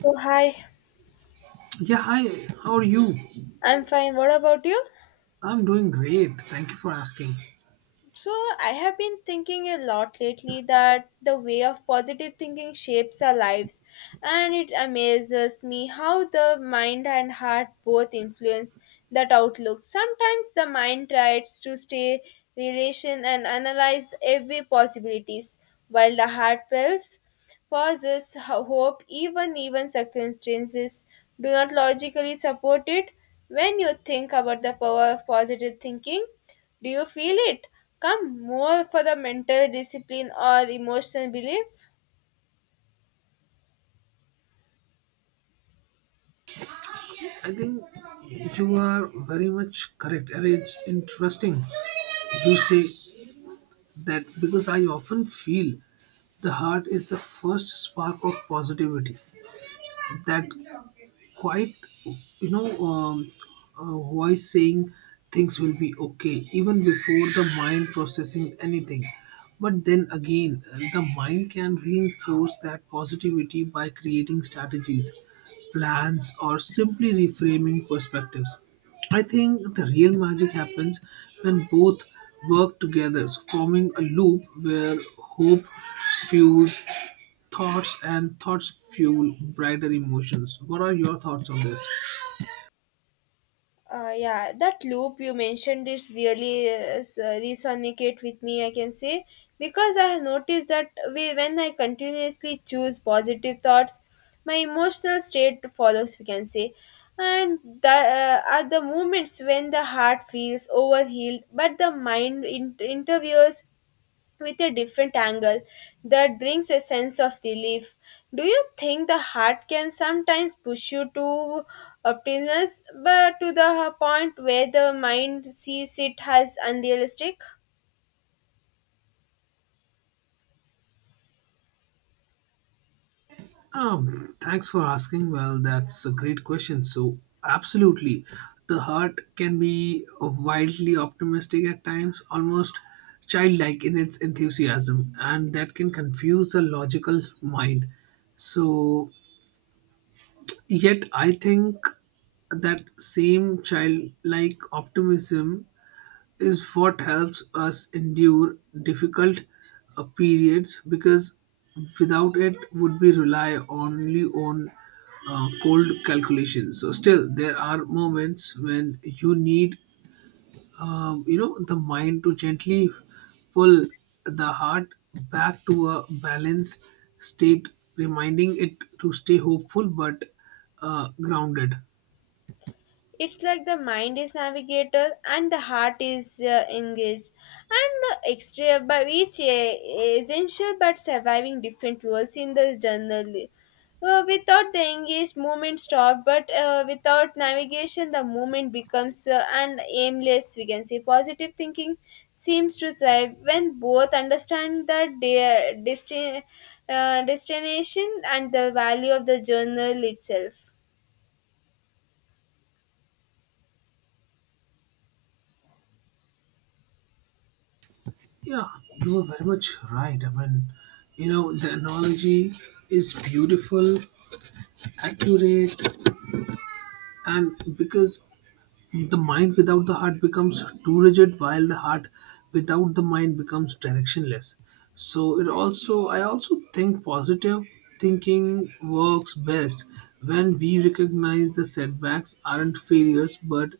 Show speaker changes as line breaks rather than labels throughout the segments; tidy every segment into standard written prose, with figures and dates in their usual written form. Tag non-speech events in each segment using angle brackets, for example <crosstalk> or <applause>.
So, hi,
Yeah, hi. How are you?
I'm fine. What about you?
I'm doing great. Thank you for asking.
So, I have been thinking a lot lately that the way of positive thinking shapes our lives, and it amazes me how the mind and heart both influence that outlook. Sometimes the mind tries to stay relation and analyze every possibilities, while the heart dwells, pauses, hope, even circumstances do not logically support it. When you think about the power of positive thinking do you feel it? Come more for the mental discipline or emotional belief?
I think you are very much correct, and it's interesting you say that because I often feel the heart is the first spark of positivity that quite you know um, voice saying things will be okay even before the mind processing anything, but then again the mind can reinforce that positivity by creating strategies, plans, or simply reframing perspectives. I think the real magic happens when both work together, forming a loop where hope fuels thoughts and thoughts fuel brighter emotions. What are your thoughts on this?
Yeah, that loop you mentioned is really resonate with me, I can say, because I have noticed that when I continuously choose positive thoughts, my emotional state follows, we can say. And are the moments when the heart feels overhealed, but the mind interviews with a different angle that brings a sense of relief. Do you think the heart can sometimes push you to optimism, but to the point where the mind sees it as unrealistic?
Thanks for asking. Well, that's a great question. So, absolutely, the heart can be wildly optimistic at times, almost childlike in its enthusiasm, and that can confuse the logical mind. So, yet, I think that same childlike optimism is what helps us endure difficult periods, because without it would be rely only on cold calculations. So still there are moments when you need you know, the mind to gently pull the heart back to a balanced state, reminding it to stay hopeful but grounded.
It's like the mind is navigator and the heart is engaged, and extra by each essential but surviving different roles in the journal. Without the engaged, movement stop, but without navigation, the movement becomes an aimless. We can say positive thinking seems to thrive when both understand the destination and the value of the journal itself.
Yeah, you are very much right. I mean, you know, the analogy is beautiful, accurate, and because the mind without the heart becomes too rigid, while the heart without the mind becomes directionless. So it also, I also think positive thinking works best when we recognize the setbacks aren't failures but,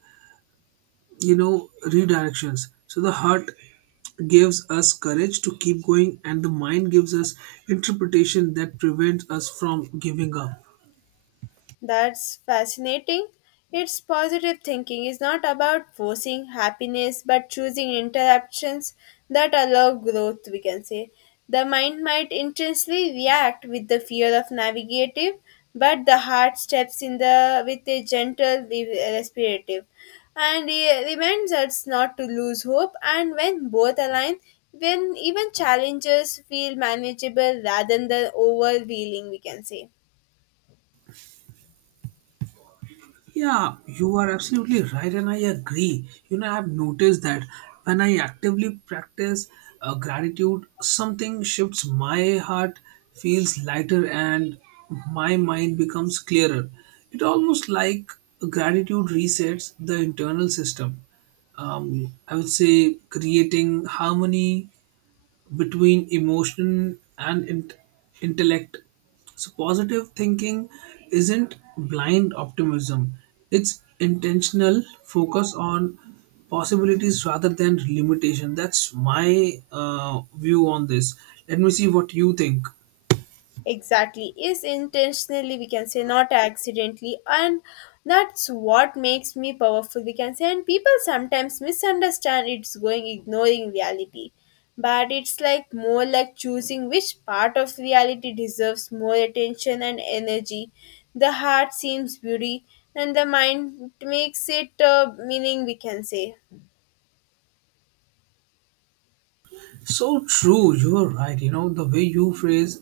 you know, redirections. So the heart gives us courage to keep going and the mind gives us interpretation that prevents us from giving up.
That's fascinating. It's positive thinking is not about forcing happiness but choosing interruptions that allow growth, we can say. The mind might intensely react with the fear of navigative, but the heart steps in the with a gentle respirative and it reminds us not to lose hope and when both align when even challenges feel manageable rather than overwhelming we can say
Yeah, you are absolutely right, and I agree. You know, I've noticed that when I actively practice gratitude, something shifts. My heart feels lighter and my mind becomes clearer. It almost like gratitude resets the internal system. I would say creating harmony between emotion and intellect. So, positive thinking isn't blind optimism, it's intentional focus on possibilities rather than limitation. That's my view on this. Let me see what you think.
exactly is intentionally we can say not accidentally and that's what makes me powerful we can say and people sometimes misunderstand it's going ignoring reality but it's like more like choosing which part of reality deserves more attention and energy the heart seems beauty and the mind makes it meaning we can say.
So true, you are right. You know, the way you phrase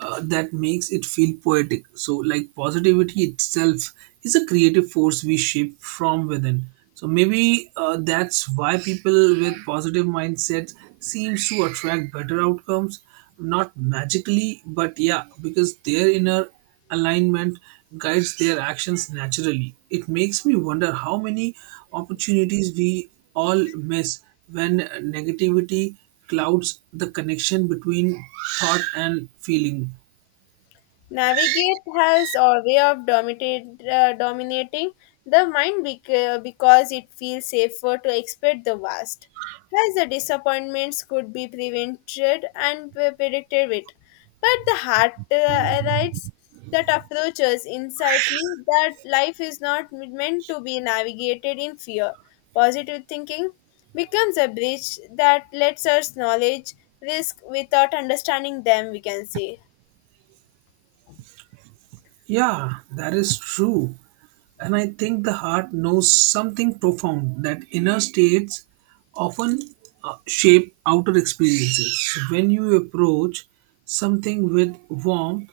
that makes it feel poetic. So, like, positivity itself is a creative force we shape from within. So, maybe that's why people with positive mindsets seems to attract better outcomes, not magically, but yeah, because their inner alignment guides their actions naturally. It makes me wonder how many opportunities we all miss when negativity clouds the connection between thought and feeling.
Navigate has a way of dominating the mind because it feels safer to expect the vast, as the disappointments could be prevented and predicted with. But the heart writes that approaches insightly that life is not meant to be navigated in fear. Positive thinking becomes a bridge that lets us knowledge risk without understanding them, we can say.
Yeah, that is true. And I think the heart knows something profound, that inner states often shape outer experiences. When you approach something with warmth,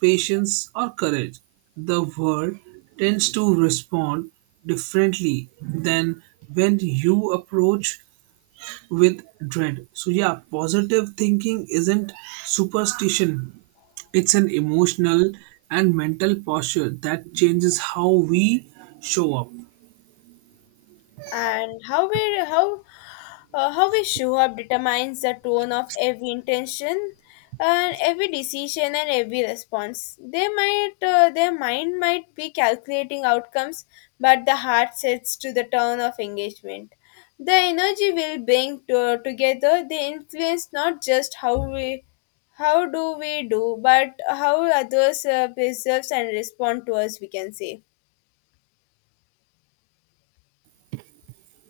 patience, or courage, the world tends to respond differently than when you approach with dread. So, yeah, positive thinking isn't superstition, it's an emotional and mental posture that changes how we show up.
And how we show up determines the tone of every intention and every decision and every response they might their mind might be calculating outcomes but the heart sets to the tone of engagement the energy will bring to, together they influence not just how we how do we do but how others preserves and respond to us we can say.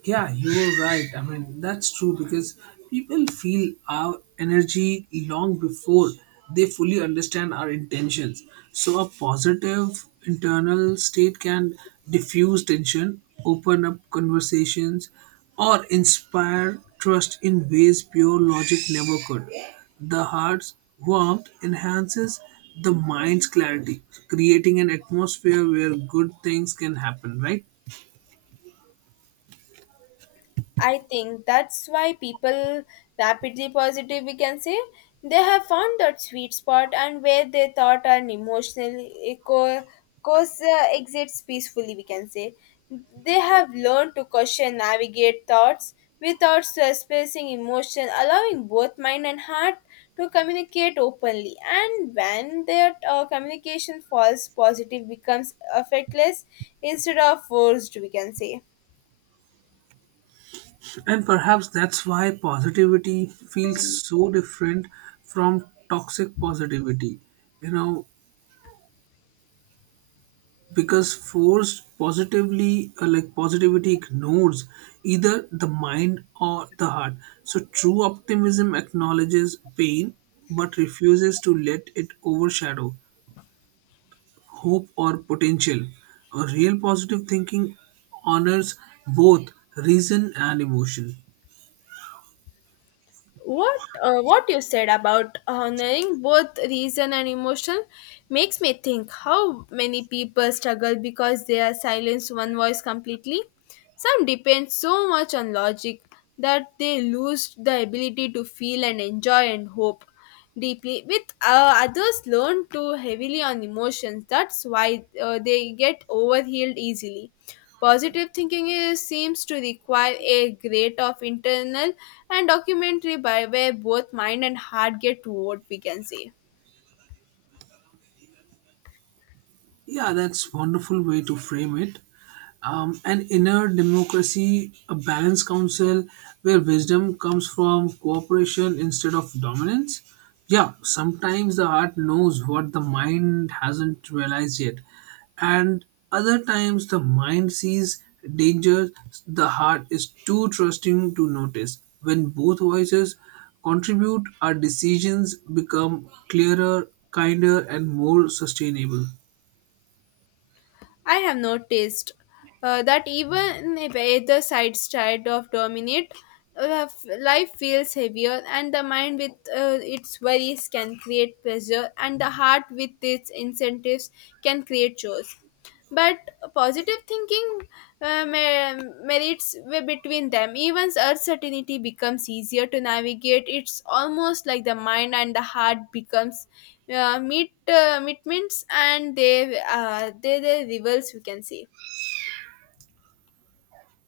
Yeah, you were right. I mean, that's true because people feel our energy long before they fully understand our intentions. So, a positive internal state can diffuse tension, open up conversations, or inspire trust in ways pure logic never could. The heart's warmth enhances the mind's clarity, creating an atmosphere where good things can happen, right?
I think that's why people rapidly positive we can say they have found that sweet spot and where they thought and emotional co- course exits peacefully we can say they have learned to question navigate thoughts without surfacing emotion allowing both mind and heart to communicate openly and when their communication falls positive becomes effortless instead of forced we can say.
And perhaps that's why positivity feels so different from toxic positivity. You know, because forced positively, like positivity ignores either the mind or the heart. So true optimism acknowledges pain but refuses to let it overshadow hope or potential. A real positive thinking honors both reason and emotion.
What you said about honoring both reason and emotion makes me think how many people struggle because they are silenced one voice completely some depend so much on logic that they lose the ability to feel and enjoy and hope deeply with others learn too heavily on emotions that's why they get overhealed easily positive thinking seems to require a great of internal and documentary by where both mind and heart get what we can say.
Yeah, that's wonderful way to frame it. An inner democracy, a balanced council where wisdom comes from cooperation instead of dominance. Yeah, sometimes the heart knows what the mind hasn't realized yet, and other times the mind sees danger the heart is too trusting to notice. When both voices contribute, our decisions become clearer, kinder, and more sustainable.
I have noticed that even if either side tried of dominate, life feels heavier, and the mind with its worries can create pressure, and the heart with its incentives can create chores but positive thinking merits way between them even uncertainty becomes easier to navigate it's almost like the mind and the heart becomes meetments and they rivals we can say.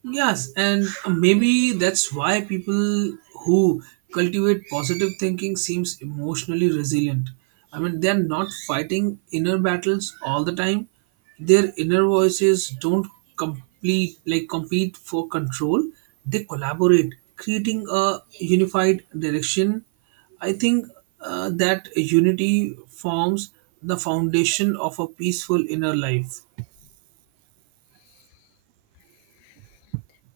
Yes, and maybe that's why people who cultivate positive thinking seems emotionally resilient. I mean, they're not fighting inner battles all the time. Their inner voices don't complete like compete for control. They collaborate, creating a unified direction. I think that unity forms the foundation of a peaceful inner life.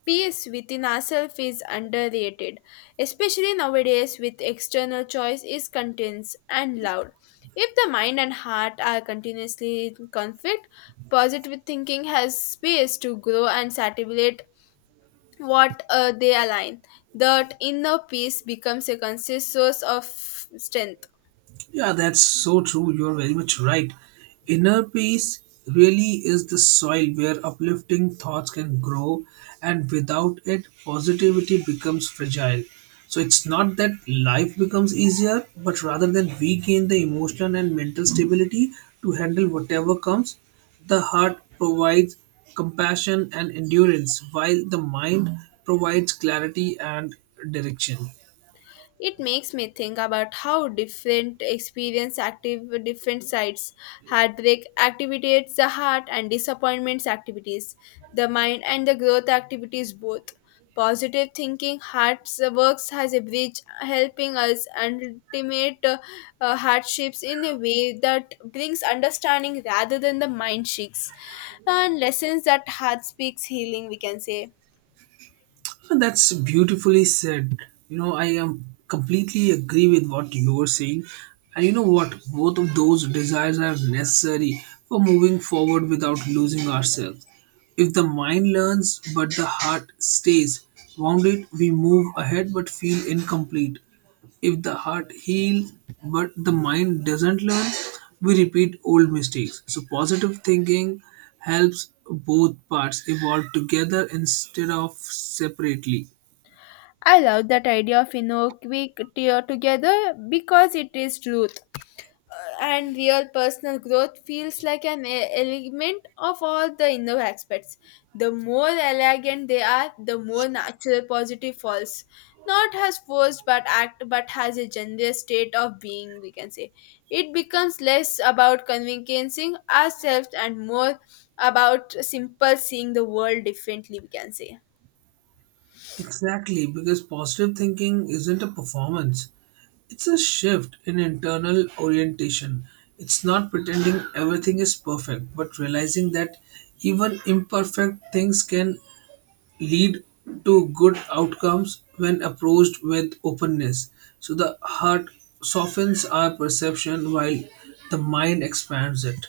Peace within ourselves is underrated, especially nowadays with external choice is intense and loud. If the mind and heart are continuously in conflict, positive thinking has space to grow and satisfy what they align. That inner peace becomes a conscious source of strength.
Yeah, that's so true. You're very much right. Inner peace really is the soil where uplifting thoughts can grow, and without it, positivity becomes fragile. So it's not that life becomes easier, but rather than we gain the emotional and mental stability to handle whatever comes. The heart provides compassion and endurance, while the mind provides clarity and direction.
It makes me think about how different experience active different sides. Heartbreak activates the heart and disappointments activities, the mind and the growth activities both. Positive thinking hearts works as a bridge helping us ultimate hardships in a way that brings understanding rather than the mind shakes and lessons that heart speaks healing we can say.
Huh, that's beautifully said. You know, I am completely agree with what you were saying. And you know what? Both of those desires are necessary for moving forward without losing ourselves. If the mind learns but the heart stays wounded, we move ahead but feel incomplete. If the heart heals but the mind doesn't learn, we repeat old mistakes. So, positive thinking helps both parts evolve together instead of separately.
I love that idea of Inoquick tear together because it is truth uh, and real personal growth feels like an element of all the inner aspects. The more elegant they are, the more natural positive falls. Not as forced but act but has a generous state of being, we can say. It becomes less about convincing ourselves and more about simple seeing the world differently, we can say.
Exactly, because positive thinking isn't a performance, it's a shift in internal orientation. It's not pretending everything is perfect, but realizing that even imperfect things can lead to good outcomes when approached with openness. So the heart softens our perception while the mind expands it.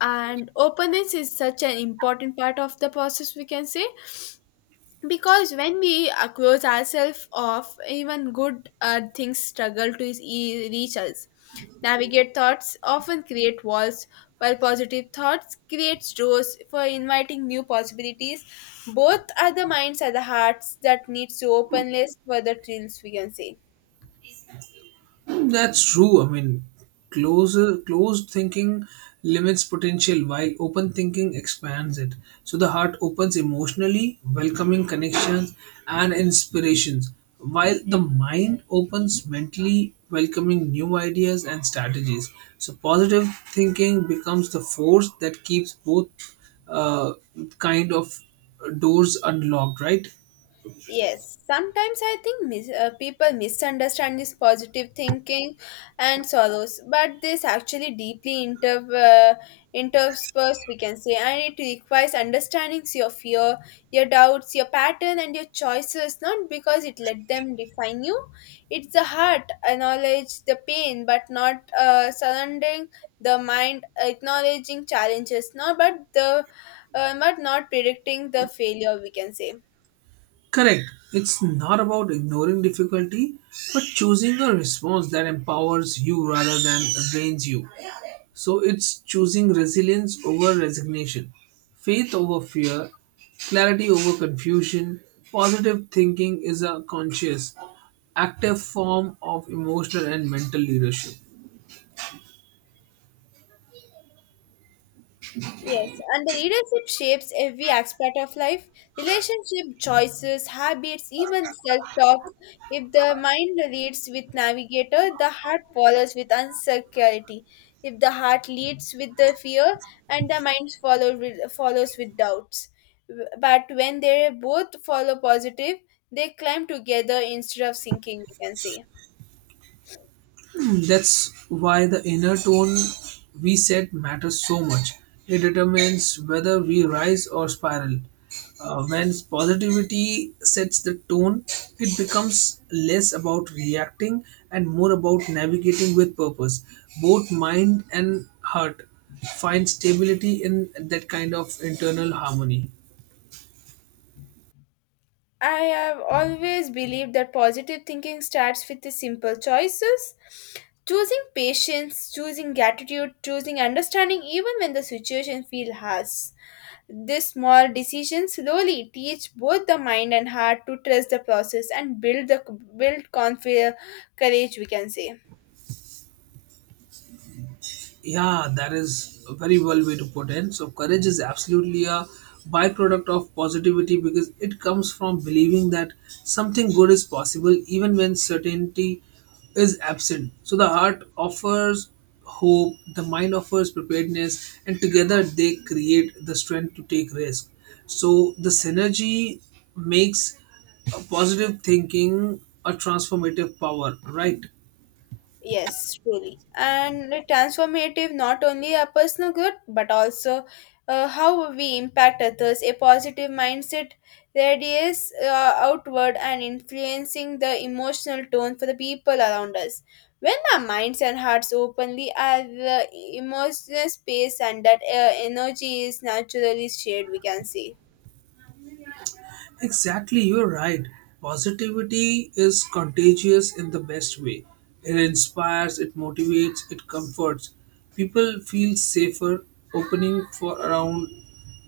And openness is such an important part of the process we can say because when we close ourselves off even good things struggle to reach us navigate thoughts often create walls while positive thoughts creates doors for inviting new possibilities both are the minds are the hearts that needs to openness for the trills we can say.
Hmm, that's true. I mean, closed thinking limits potential while open thinking expands it. So the heart opens emotionally, welcoming connections and inspirations, while the mind opens mentally, welcoming new ideas and strategies. So positive thinking becomes the force that keeps both uh, kind of doors unlocked, right?
Yes, sometimes I think people misunderstand this positive thinking and sorrows, but this actually deeply interspersed, we can say, and it requires understanding your fear, your doubts, your pattern, and your choices, not because it let them define you. It's the heart, acknowledge the pain, but not surrendering the mind, acknowledging challenges, not but the but not predicting the failure, we can say.
Correct. It's not about ignoring difficulty, but choosing a response that empowers you rather than drains you. So it's choosing resilience over resignation, faith over fear, clarity over confusion. Positive thinking is a conscious, active form of emotional and mental leadership.
Yes, and the leadership shapes every aspect of life relationship, choices, habits, even self talk. If the mind leads with navigator, the heart follows with insecurity. If the heart leads with the fear, and the follows with doubts. But when they both follow positive, they climb together instead of sinking, we can say.
<clears throat> That's why the inner tone we set matters so much. It determines whether we rise or spiral. When positivity sets the tone, it becomes less about reacting and more about navigating with purpose. Both mind and heart find stability in that kind of internal harmony.
I have always believed that positive thinking starts with the simple choices. Choosing patience, choosing gratitude, choosing understanding even when the situation feels harsh. These small decisions slowly teach both the mind and heart to trust the process and build the build confi- courage we can say.
Yeah, that is a very well way to put in. So courage is absolutely a byproduct of positivity because it comes from believing that something good is possible even when certainty is absent. So the heart offers hope, the mind offers preparedness, and together they create the strength to take risk. So the synergy makes a positive thinking a transformative power, right?
Yes, truly. And transformative not only our personal good but also how we impact others. A positive mindset radiates outward and influencing the emotional tone for the people around us. When our minds and hearts openly have emotional space and that energy is naturally shared, we can see.
Exactly, you're right. Positivity is contagious in the best way. It inspires, it motivates, it comforts. People feel safer opening for around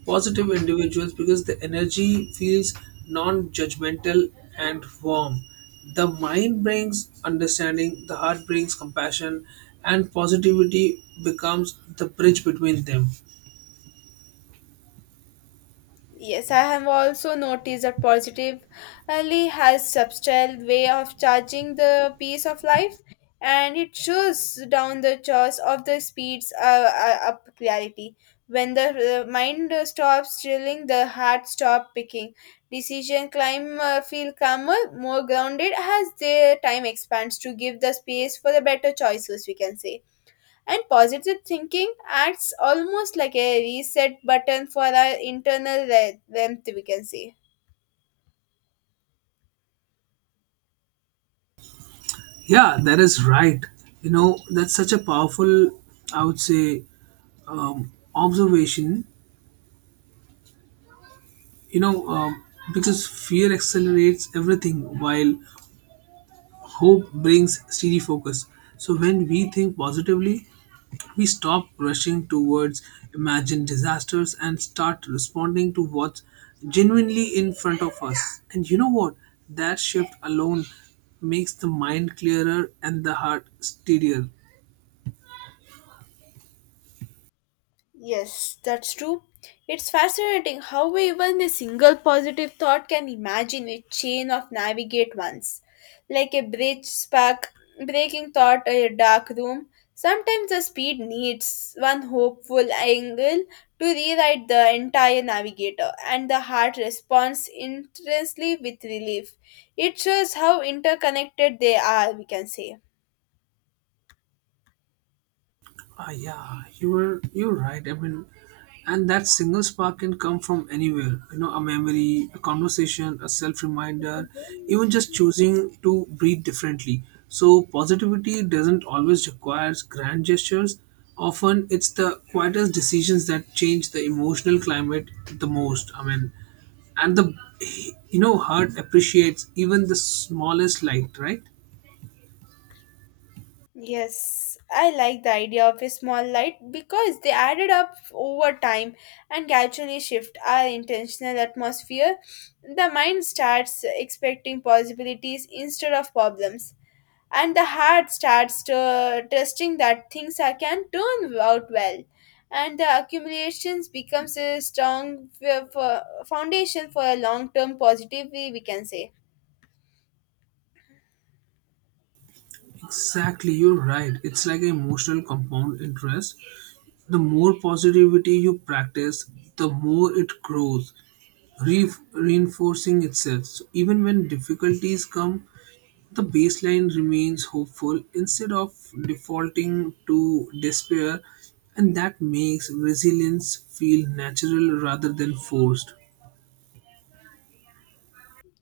positive individuals because the energy feels non-judgmental and warm. The mind brings understanding, the heart brings compassion, and positivity becomes the bridge between them.
Yes, I have also noticed that positively has subtle way of charging the pace of life, and it shows down the chores of the speeds up clarity. When the mind stops drilling, the heart stop picking. Decision climb feel calmer, more grounded as the time expands to give the space for the better choices. We can say. And positive thinking acts almost like a reset button for our internal rent, we can say.
Yeah, that is right. You know, that's such a powerful, I would say, observation, you know, um, because fear accelerates everything while hope brings steady focus. So when we think positively, we stop rushing towards imagined disasters and start responding to what's genuinely in front of us. And you know what? That shift alone makes the mind clearer and the heart steadier.
Yes, that's true. It's fascinating how even a single positive thought can imagine a chain of navigate ones, like a bridge spark breaking thought in a dark room. Sometimes the speed needs one hopeful angle to rewrite the entire navigator, and the heart responds intensely with relief. It shows how interconnected they are, we can say.
Ah, yeah, you're right. I mean, and that single spark can come from anywhere. You know, a memory, a conversation, a self reminder, even just choosing to breathe differently. So positivity doesn't always require grand gestures. Often, it's the quietest decisions that change the emotional climate the most. I mean, and the, you know, heart appreciates even the smallest light, right?
Yes, I like the idea of a small light because they added up over time and gradually shift our intentional atmosphere. The mind starts expecting possibilities instead of problems, and the heart starts trusting that things can turn out well. And the accumulations becomes a strong foundation for a long-term positivity, we can say.
Exactly, you're right. It's like an emotional compound interest. The more positivity you practice, the more it grows, reinforcing itself. So even when difficulties come, the baseline remains hopeful instead of defaulting to despair, and that makes resilience feel natural rather than forced.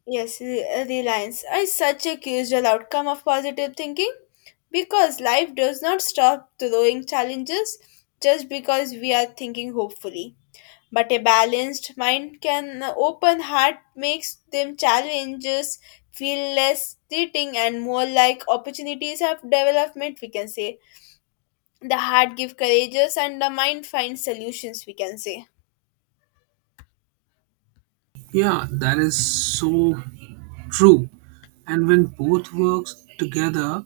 Yes, reliance is such a crucial outcome of positive thinking because life does not stop throwing challenges just because we are thinking hopefully. But a balanced mind can open heart makes them challenges feel less threatening and more like opportunities of development we can say. The heart gives courageous and the mind finds solutions we can say.
Yeah, that is so true. And when both works together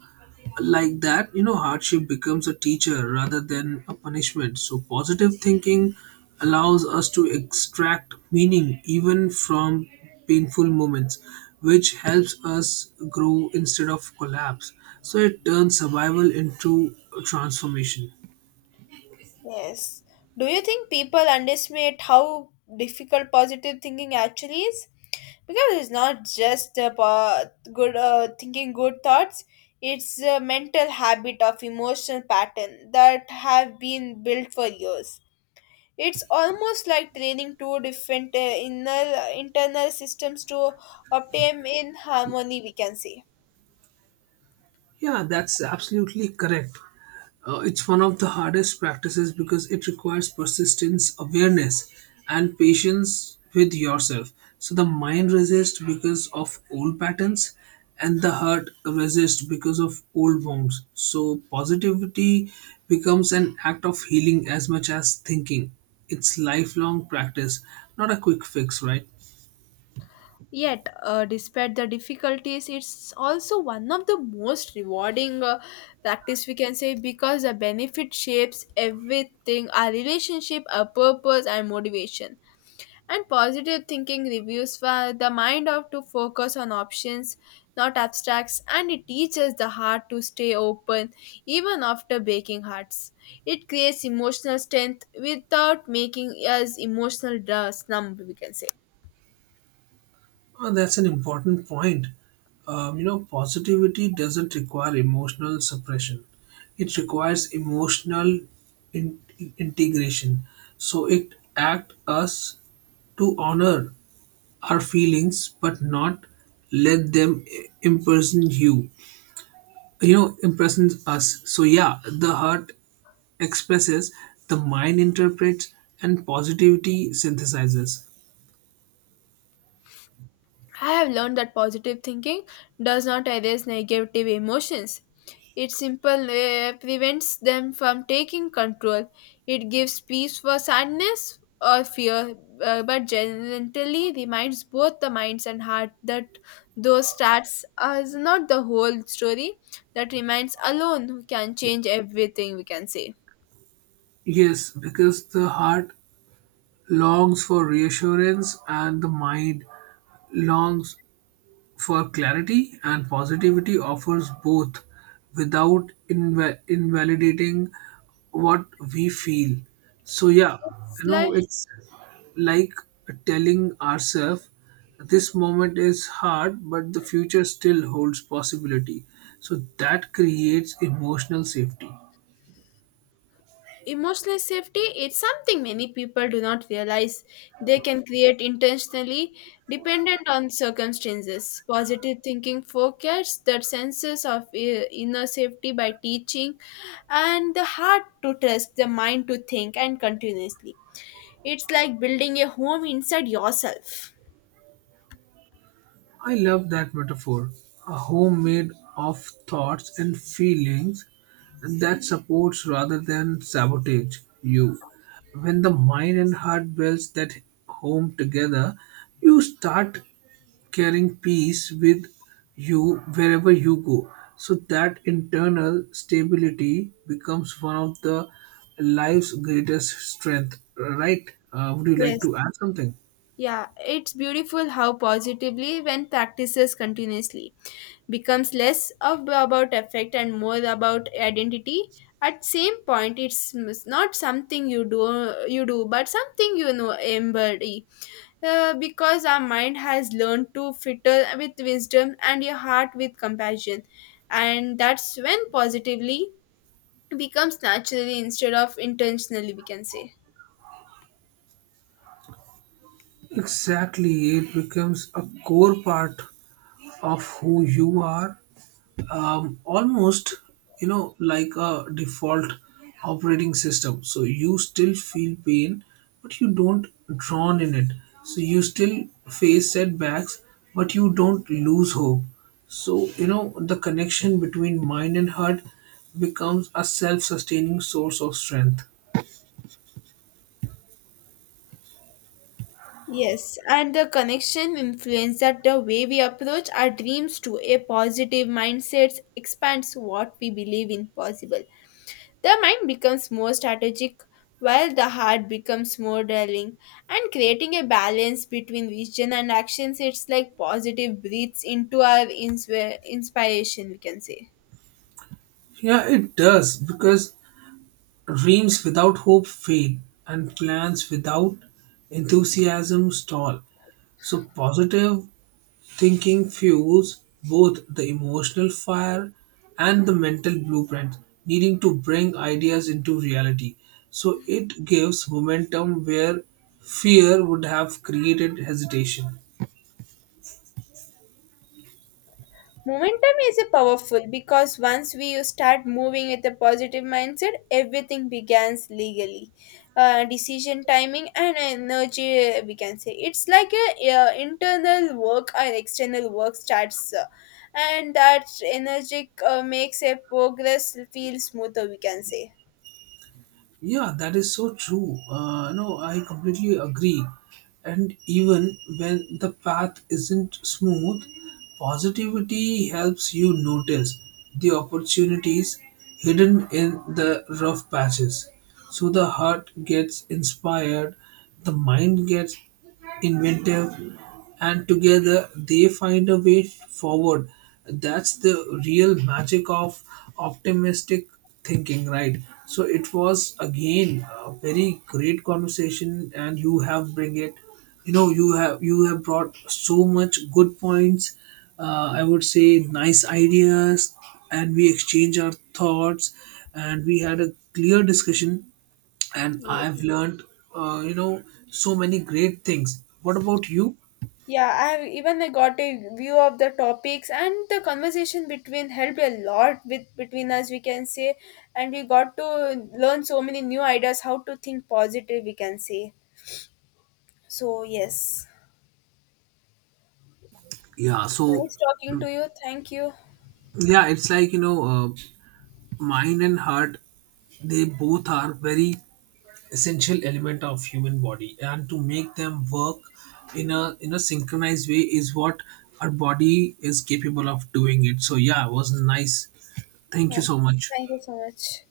like that, you know, hardship becomes a teacher rather than a punishment. So positive thinking allows us to extract meaning even from painful moments, which helps us grow instead of collapse. So it turns survival into transformation.
Yes. Do you think people underestimate how difficult positive thinking actually is? Because it's not just about good thinking good thoughts, it's a mental habit of emotional pattern that have been built for years. It's almost like training two different inner internal systems to obtain in harmony, we can say.
Yeah, that's absolutely correct. It's one of the hardest practices because it requires persistence, awareness, and patience with yourself. So the mind resists because of old patterns, and the heart resists because of old wounds. So positivity becomes an act of healing as much as thinking. It's lifelong practice, not a quick fix, right?
Yet, despite the difficulties, it's also one of the most rewarding practice we can say because the benefit shapes everything our relationship, our purpose, and motivation. And positive thinking reviews for the mind of to focus on options, not abstracts, and it teaches the heart to stay open even after breaking hearts. It creates emotional strength without making us emotional slump, we can say.
Oh, that's an important point. You know, positivity doesn't require emotional suppression. It requires emotional in- integration. So it acts us to honor our feelings, but not let them imprison you. You know, imprison us. So yeah, the heart expresses, the mind interprets, and positivity synthesizes.
I have learned that positive thinking does not erase negative emotions. It simply prevents them from taking control. It gives peace for sadness or fear, but gently reminds both the minds and heart that those stats are not the whole story. That remains alone can change everything, we can say.
Yes, because the heart longs for reassurance and the mind longs for clarity, and positivity offers both without invalidating what we feel. So yeah,
It's
you know,
like
it's like telling ourselves this moment is hard but the future still holds possibility, so that creates emotional safety.
emotional safety is something many people do not realize they can create intentionally dependent on circumstances. Positive thinking focuses that senses of inner safety by teaching and the heart to trust, the mind to think and continuously. It's like building a home inside yourself.
I love that metaphor. A homemade of thoughts and feelings that supports rather than sabotage you. When the mind and heart builds that home together, you start carrying peace with you wherever you go. So that internal stability becomes one of the life's greatest strength. Right? Would you like
Yes.
to add something?
Yeah, it's beautiful how positively when practices continuously becomes less of about effect and more about identity at same point it's not something you do but something you know embody. Because our mind has learned to fitter with wisdom and your heart with compassion and that's when positively becomes naturally instead of intentionally we can say.
Exactly, it becomes a core part of who you are, almost, you know, like a default operating system. So you still feel pain, but you don't drown in it. So you still face setbacks, but you don't lose hope. So, you know, the connection between mind and heart becomes a self sustaining source of strength.
Yes, and the connection influence that the way we approach our dreams to a positive mindset expands what we believe in possible. The mind becomes more strategic while the heart becomes more daring and creating a balance between vision and actions it's like positive breathes into our inspiration we can say.
Yeah, it does because dreams without hope fade, and plans without enthusiasm stall. So, positive thinking fuels both the emotional fire and the mental blueprint, needing to bring ideas into reality. So, it gives momentum where fear would have created hesitation.
Momentum is a powerful because once we start moving with a positive mindset, everything begins legally. Decision timing and energy, we can say it's like a internal work and external work starts, and that energy makes a progress feel smoother. We can say.
Yeah, that is so true. No, I completely agree. And even when the path isn't smooth, positivity helps you notice the opportunities hidden in the rough patches. So the heart gets inspired, the mind gets inventive, and together they find a way forward. That's the real magic of optimistic thinking, right? So it was again a very great conversation, and you have bring it. You know, you have brought so much good points. I would say nice ideas, and we exchange our thoughts, and we had a clear discussion and I've
Yes.
learned, you know, so many great things. What about you?
Yeah, I have even I got a view of the topics and the conversation between helped a lot with between us we can say and we got to learn so many new ideas how to think positive we can say. So yes.
Yeah, so
Nice talking to you. Thank you.
yeah, it's like, you know, mind and heart. They both are very essential element of human body, and to make them work in a synchronized way is what our body is capable of doing. It. So yeah, it was nice. Thank
Yeah.
you so much.
Thank you so much.